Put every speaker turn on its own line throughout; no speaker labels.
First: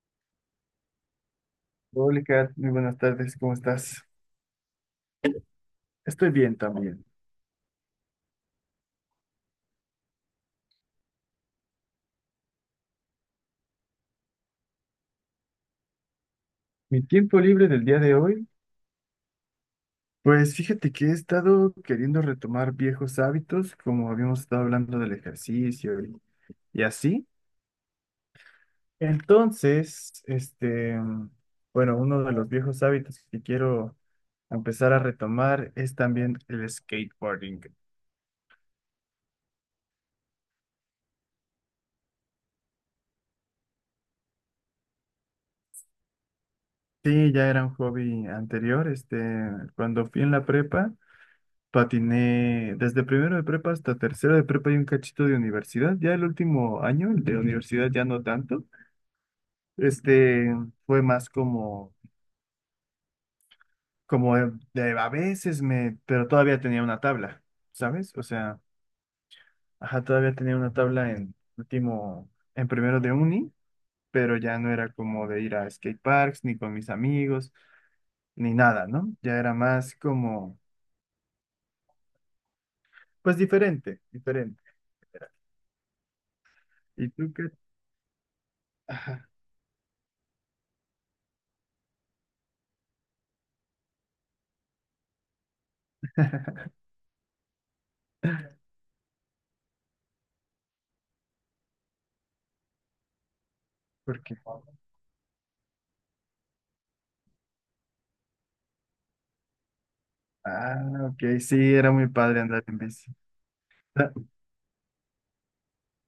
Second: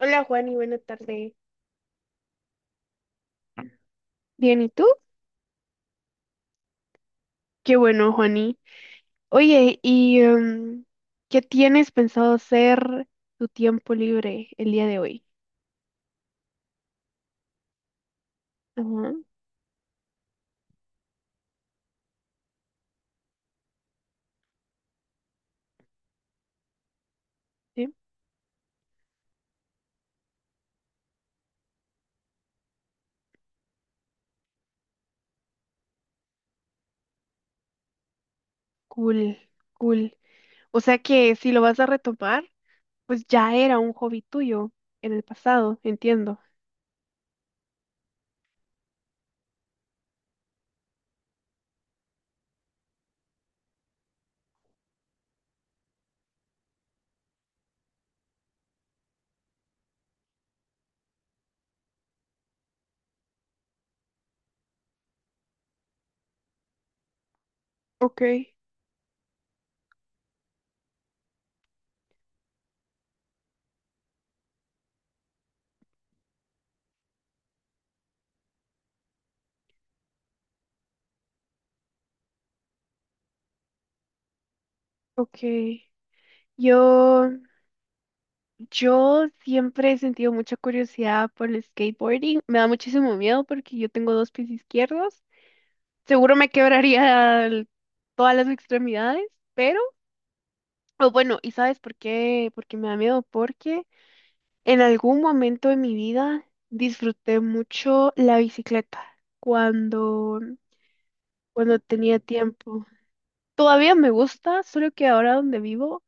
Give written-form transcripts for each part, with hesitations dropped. Hola Juani, buena tarde.
Hola, Kat, muy buenas tardes, ¿cómo estás?
Bien, ¿y tú?
Estoy bien también.
Qué bueno, Juani. Oye, ¿ qué tienes pensado hacer tu tiempo libre el día de hoy?
Mi tiempo libre del día de hoy,
Ajá,
pues fíjate que he estado queriendo retomar viejos hábitos, como habíamos estado hablando del ejercicio y así.
sí.
Entonces, bueno, uno de los viejos hábitos que quiero empezar a retomar es también el skateboarding.
Cool, cool. O sea que si lo vas a retomar, pues ya era un hobby tuyo en el pasado, entiendo.
Sí, ya era un hobby anterior, cuando fui en la prepa. Patiné desde primero de prepa hasta tercero de prepa y un cachito de universidad. Ya el último año, el de. Ujú. Universidad ya no tanto. Este fue más como de, a veces me, pero todavía tenía una tabla, ¿sabes?
Ok,
O sea, ajá, todavía tenía una tabla en último, en primero de uni, pero ya no era como de ir a skate parks, ni con mis amigos, ni nada, ¿no? Ya era más como, pues diferente, diferente.
ok.
¿Y
Yo,
tú qué?
yo
Ajá,
siempre he sentido mucha curiosidad por el skateboarding. Me da muchísimo miedo porque yo tengo dos pies izquierdos. Seguro me quebraría todas las extremidades, pero, o bueno, ¿y sabes por qué? Porque me da miedo, porque
¿por qué?
en algún momento de mi vida disfruté mucho la bicicleta cuando,
Ah, ok, sí,
cuando
era muy
tenía
padre andar en
tiempo.
bici.
Todavía me
Ah,
gusta, solo que ahora donde vivo,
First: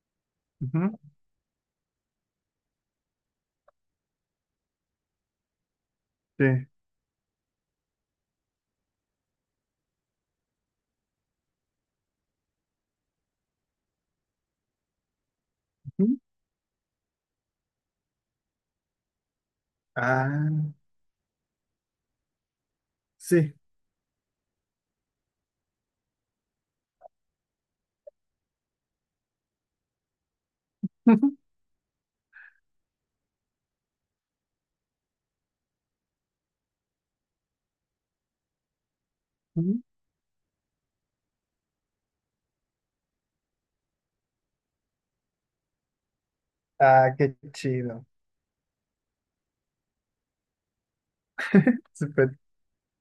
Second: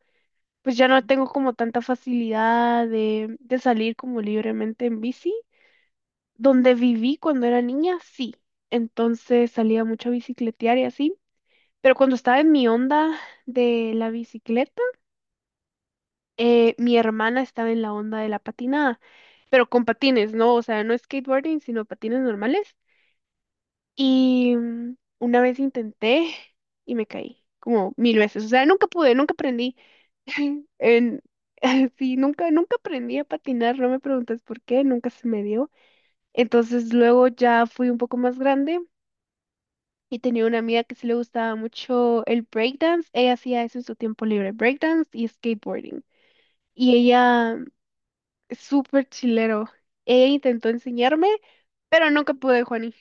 pues ya
ujú,
no tengo como tanta facilidad de salir como libremente en bici.
sí.
Donde viví cuando era niña, sí. Entonces salía mucho a bicicletear y así. Pero cuando estaba en mi onda de la bicicleta,
Ujú.
mi hermana estaba en la onda de la patinada, pero con patines,
Ah,
¿no? O sea, no skateboarding, sino patines normales.
sí.
Y una vez intenté y me caí como mil veces. O sea, nunca pude, nunca aprendí. En, sí, nunca aprendí a patinar, no me preguntes por qué, nunca se me dio. Entonces luego ya fui un poco más grande
Ujú.
y tenía una amiga que sí le gustaba mucho el breakdance. Ella hacía eso en su tiempo libre, breakdance y skateboarding. Y
Ah, qué
ella,
chido.
súper chilero. Ella intentó enseñarme, pero nunca
Súper.
pude, Juani.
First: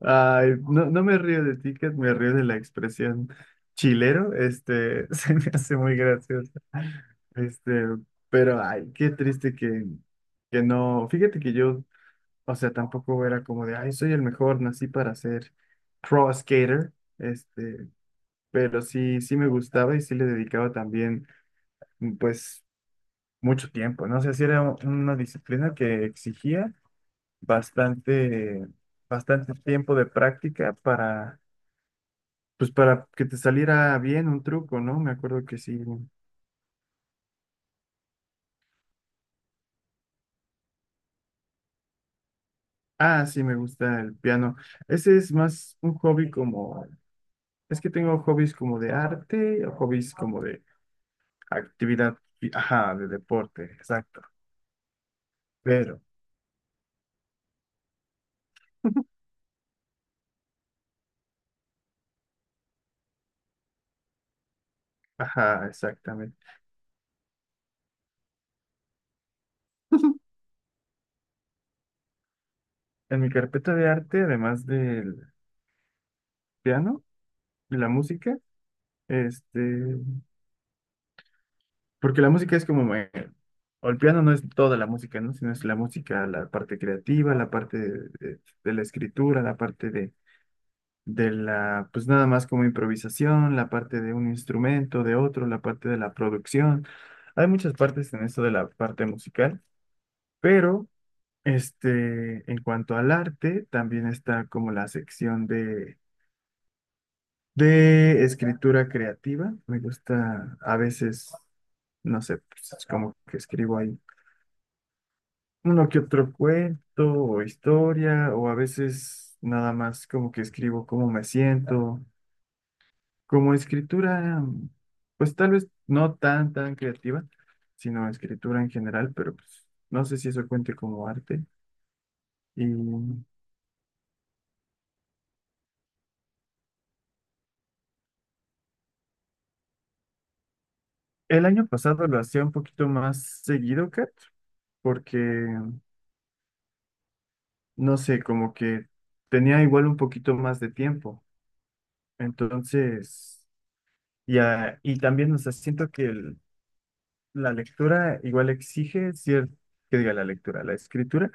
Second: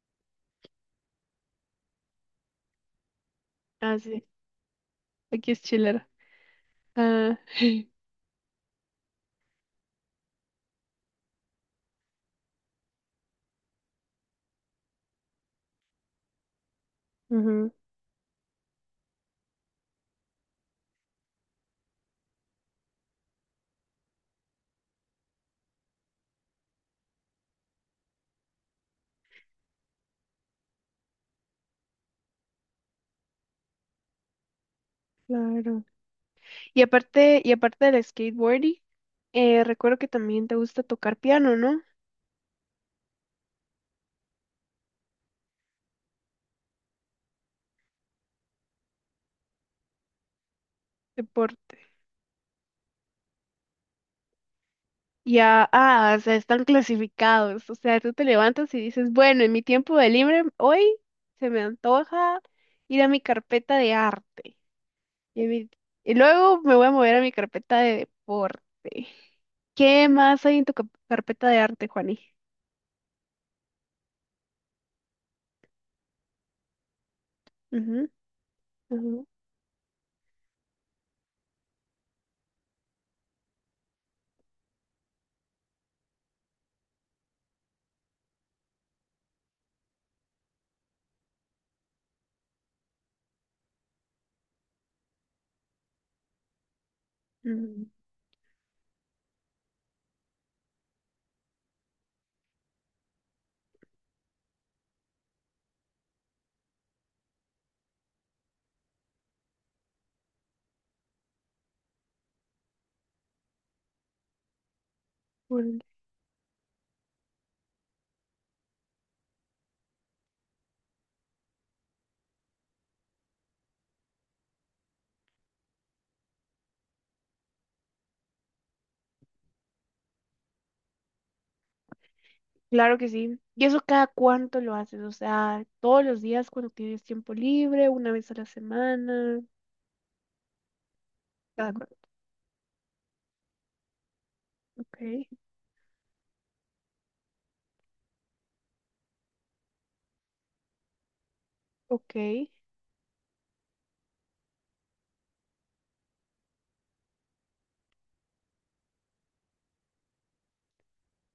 Ay, no, no me río de ticket, me río de la expresión
Ah, sí,
chilero. Se me
aquí es
hace muy
chilero.
gracioso.
Ah,
Este, pero ay, qué triste que no. Fíjate que yo, o sea, tampoco era como de, ay, soy el mejor, nací para ser pro skater.
ujú,
Pero sí, sí me gustaba y sí le dedicaba también, pues, mucho tiempo, ¿no? O sea, sí era una disciplina que exigía bastante, bastante tiempo de práctica para, pues, para que te saliera bien un truco, ¿no? Me acuerdo que sí.
claro. Y aparte del skateboarding, recuerdo que también te gusta tocar piano, ¿no?
Ah, sí, me gusta el piano. Ese es más un hobby como, es que tengo hobbies como de arte o hobbies como de
Deporte.
actividad, ajá, de deporte, exacto.
Ya,
Pero,
ah, o sea, están clasificados. O sea, tú te levantas y dices, bueno, en mi tiempo de libre hoy se me antoja ir a mi carpeta de arte. Y,
ajá,
y
exactamente.
luego me voy a mover a mi carpeta de deporte. ¿Qué más hay en tu carpeta de arte, Juani?
En mi carpeta de arte, además del piano y la
Ujú,
música,
ujú,
este, porque la música es como, o el piano no es toda la música, ¿no? Sino es la música, la parte creativa, la parte de la escritura, la parte de la, pues nada más como improvisación, la parte de un instrumento, de otro, la parte de la producción. Hay muchas
ujú.
partes en esto de la parte musical, pero en cuanto al arte, también está como la sección de escritura creativa, me gusta a veces, no sé, pues es como que escribo ahí
Bueno,
uno que otro cuento o historia, o a veces nada más como que escribo cómo me siento. Como escritura, pues tal vez no tan, tan creativa, sino escritura en general, pero pues no sé si eso cuente como arte. Y
claro que sí. ¿Y eso cada cuánto lo haces? O sea, todos los días, cuando tienes tiempo libre, una vez a la semana.
el año
Cada cuánto.
pasado lo hacía un poquito más seguido, Kat,
Ok,
porque no sé, como que tenía igual un poquito más de tiempo.
ok,
Entonces, ya, y también, o sea, siento que la lectura igual exige cierto, que diga la lectura, la escritura,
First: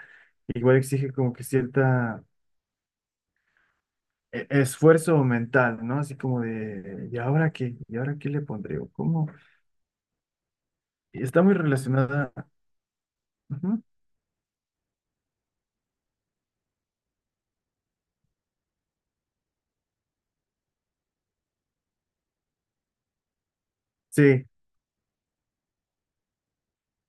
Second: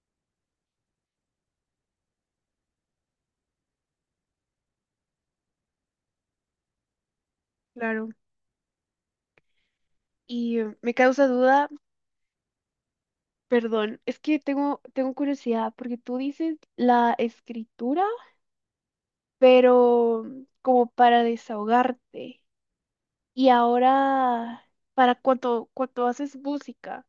igual exige como que cierta esfuerzo mental, ¿no? Así como de, ¿y ahora qué? ¿Y
claro.
ahora qué le pondré? ¿O cómo?
Y me
Y
causa
está muy
duda,
relacionada. Ujú.
perdón, es que tengo curiosidad, porque tú dices la escritura, pero como para desahogarte. Y
Sí,
ahora, para cuando haces música,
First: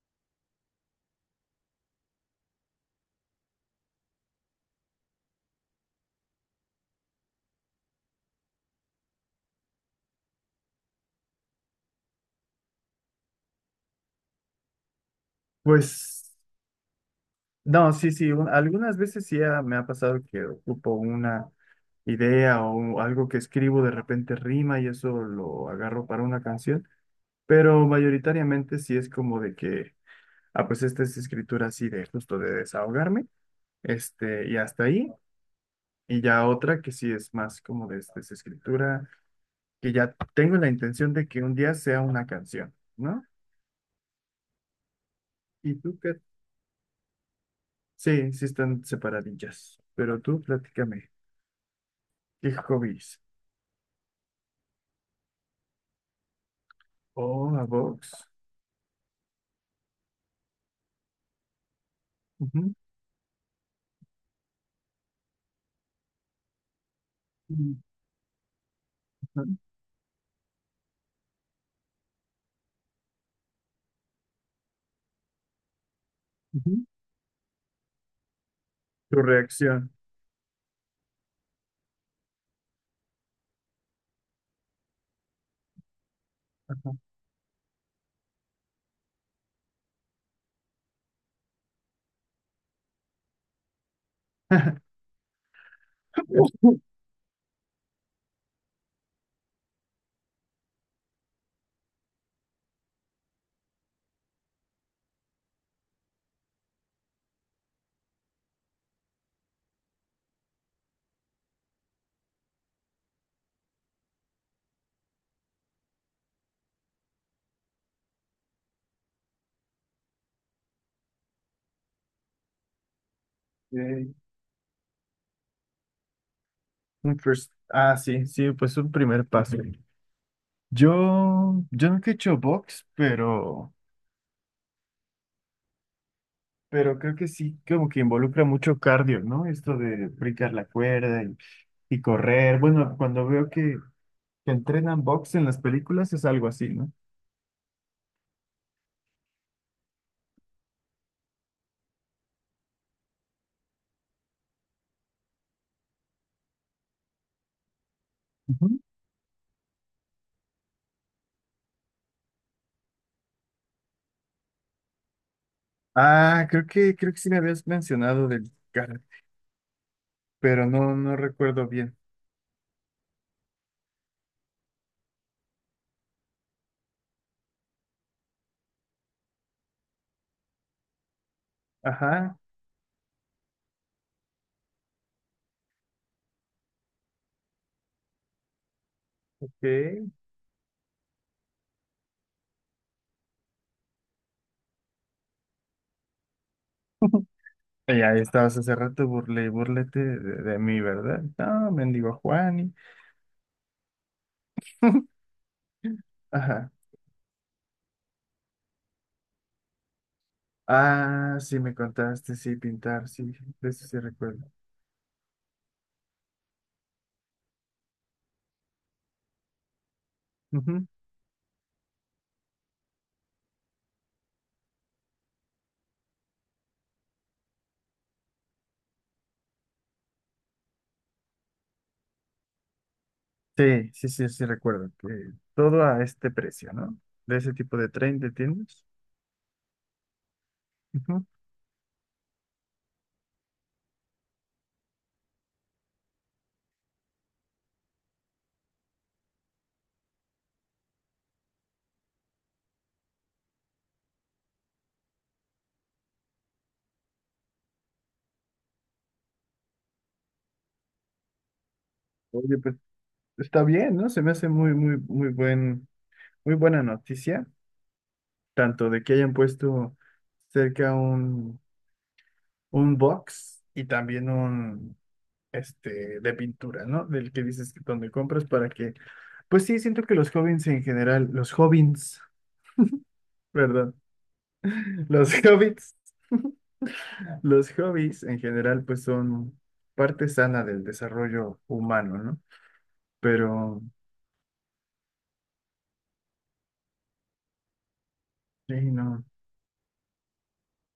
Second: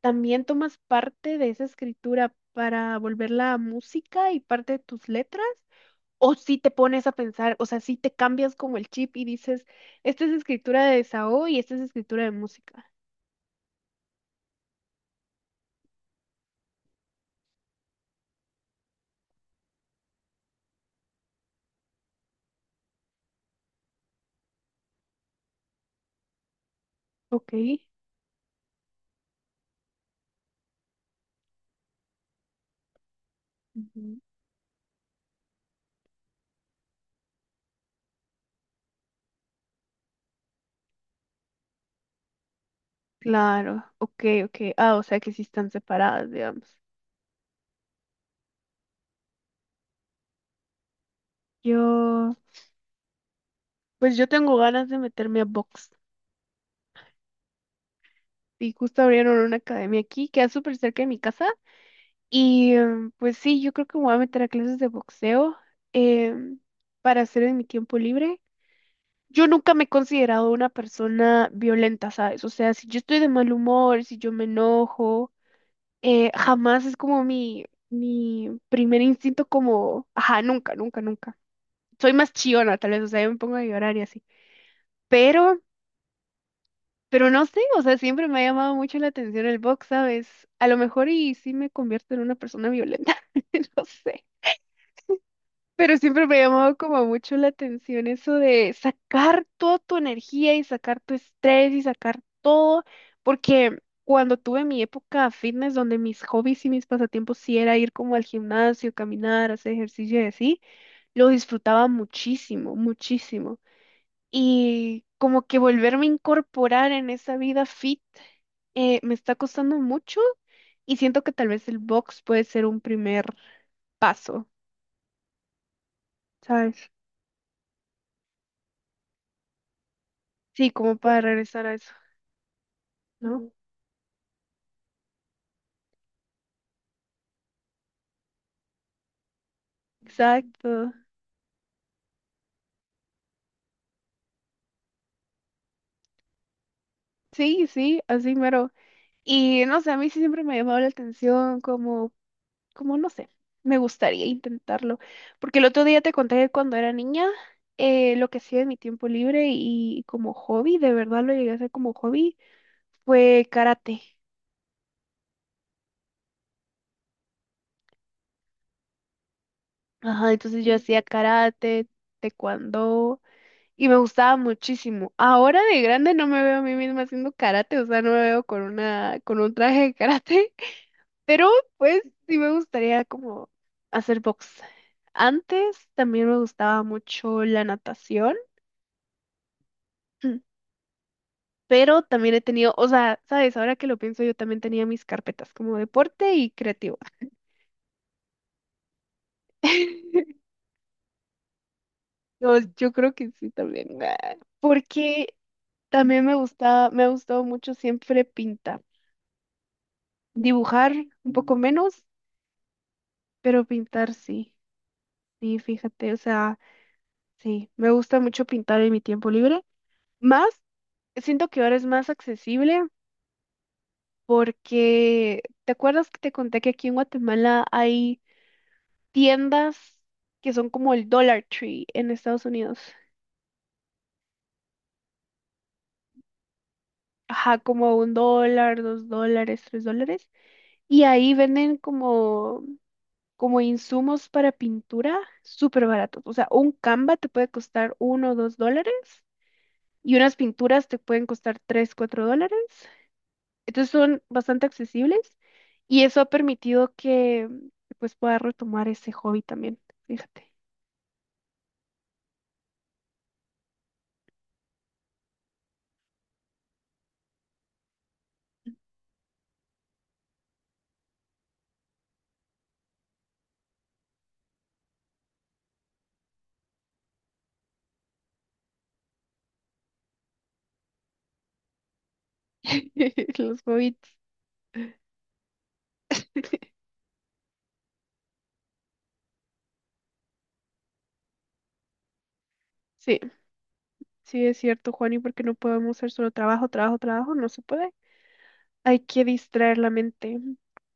¿también tomas parte de esa escritura para volverla a música y parte de tus letras? ¿O si te pones a pensar, o sea, si te cambias como el chip y dices, esta es escritura de desahogo y esta es escritura de música?
pues. No, sí, sí, algunas veces sí me ha pasado que ocupo una idea o algo que escribo de repente rima y eso lo agarro para una canción,
Ok.
pero mayoritariamente sí es como de que, ah, pues esta es escritura así de justo de desahogarme,
Ujú.
y hasta ahí, y ya otra que sí es más como de esta es escritura, que ya tengo la intención de que un día sea una canción, ¿no?
Claro, ok, ok. Ah, o sea que sí están
¿Y tú qué?
separadas, digamos.
Sí, sí están separadillas, pero tú platícame,
Yo,
¿qué hobbies?
pues yo tengo ganas de meterme a box.
Oh, la box.
Y justo abrieron una academia aquí, queda súper cerca de mi casa. Y
Ujú,
pues sí, yo creo que me voy a meter a clases de boxeo em, para hacer en mi
mm,
tiempo libre.
ajá,
Yo nunca me he considerado una persona violenta, ¿sabes? O sea, si yo estoy de mal humor, si yo me enojo, jamás
ujú.
es como mi primer
Tu
instinto
reacción.
como, ajá, nunca, nunca, nunca. Soy más chillona, tal vez, o sea, yo me pongo a llorar y así. Pero,
Ajá.
pero no sé, o sea, siempre me ha llamado mucho la atención el box, ¿sabes? A lo mejor y sí me convierto en una persona violenta, no sé. Pero siempre me ha llamado
Ok.
como mucho la atención eso de sacar toda tu energía y sacar tu estrés y sacar todo, porque cuando tuve mi época fitness, donde mis hobbies y mis pasatiempos sí era ir como al gimnasio, caminar, hacer ejercicio y así, lo disfrutaba muchísimo, muchísimo. Y como que volverme a incorporar en esa vida fit me está costando mucho, y siento que tal vez el box puede ser un primer paso, ¿sabes?
Un first. Ah, sí, sí, pues un primer paso. Ujú.
Sí, como para
Yo,
regresar a
yo
eso,
nunca he hecho box,
¿no? Ujú.
pero creo que sí, como que involucra mucho cardio, ¿no? Esto de brincar la
Exacto.
cuerda y correr. Bueno, cuando veo que entrenan box en las películas es algo así, ¿no?
Sí, sí, así mero. Y no sé, a mí sí siempre me ha llamado la atención como, como no sé, me gustaría intentarlo. Porque el otro día te conté que cuando era niña, lo que hacía en
Ujú.
mi tiempo libre y como hobby, de verdad lo llegué a hacer como hobby fue karate.
Ah, creo que sí me habías mencionado del karate,
Ajá, entonces
pero
yo
no,
hacía
no recuerdo
karate,
bien.
taekwondo y me gustaba muchísimo. Ahora de grande no me veo a mí misma haciendo karate, o sea, no me veo con una con un traje de karate, pero pues sí
Ajá,
me gustaría como hacer box. Antes también me gustaba mucho la natación.
¿qué?
Pero también he tenido, o sea, sabes, ahora que lo pienso, yo también tenía mis carpetas como deporte y creativo.
Y ahí estabas hace rato, burlete de mí, ¿verdad? No, mendigo
No,
Juani.
yo creo que sí también. Ah, porque también me
Ajá.
gusta, me ha gustado mucho siempre pintar. Dibujar un
Ah,
poco
sí me
menos,
contaste, sí, pintar, sí,
pero
de eso sí
pintar
recuerdo.
sí. Sí, fíjate, o sea, sí, me gusta mucho pintar en mi tiempo libre. Más,
Ujú.
siento que ahora es más accesible porque, ¿te acuerdas que te conté que aquí en Guatemala hay tiendas que son como el Dollar Tree en Estados Unidos?
Sí, sí, sí, sí recuerdo que todo a este precio, ¿no? De ese
Ajá,
tipo de
como un
tren de
dólar,
tiendas.
dos dólares, tres dólares. Y
Ujú.
ahí venden como insumos para pintura súper baratos. O sea, un Canva te puede costar uno o dos dólares y unas pinturas te pueden costar tres, cuatro dólares. Entonces son bastante accesibles y eso ha permitido que pues pueda retomar ese hobby también. Fíjate.
Oye, pues está bien, ¿no? Se me hace muy, muy, muy muy buena noticia, tanto de que hayan puesto cerca un box y también un de pintura, ¿no? Del que dices que donde compras para que, pues sí, siento que los jóvenes en general, los hobbies,
Los
perdón,
hobbies.
los hobbits, los hobbies en general, pues son parte sana del desarrollo humano, ¿no?
Sí,
Pero,
sí es cierto, Juani, porque no podemos hacer solo trabajo, trabajo, trabajo, no se puede.
sí,
Hay que
no,
distraer la mente.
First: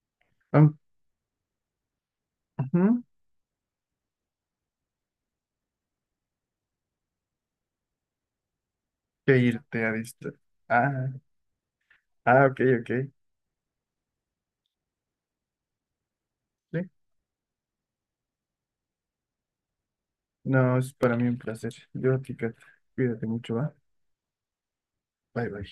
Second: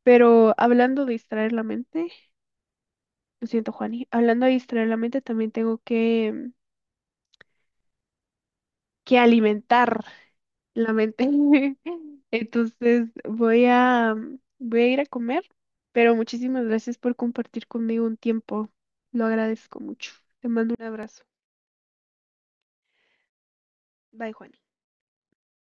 Pero
am-
hablando de distraer la mente,
ujú,
lo siento, Juani. Hablando de distraer la mente, también tengo que
que irte a
alimentar
distraer.
la
Ah,
mente.
ah, ok, ok,
Entonces, voy a, voy a ir a comer, pero muchísimas
sí.
gracias por compartir conmigo un tiempo. Lo agradezco mucho. Te mando
No,
un
es para
abrazo.
mí un placer. Yo, chica, cuídate mucho, ¿va?
Bye, Juani.
Bye, bye.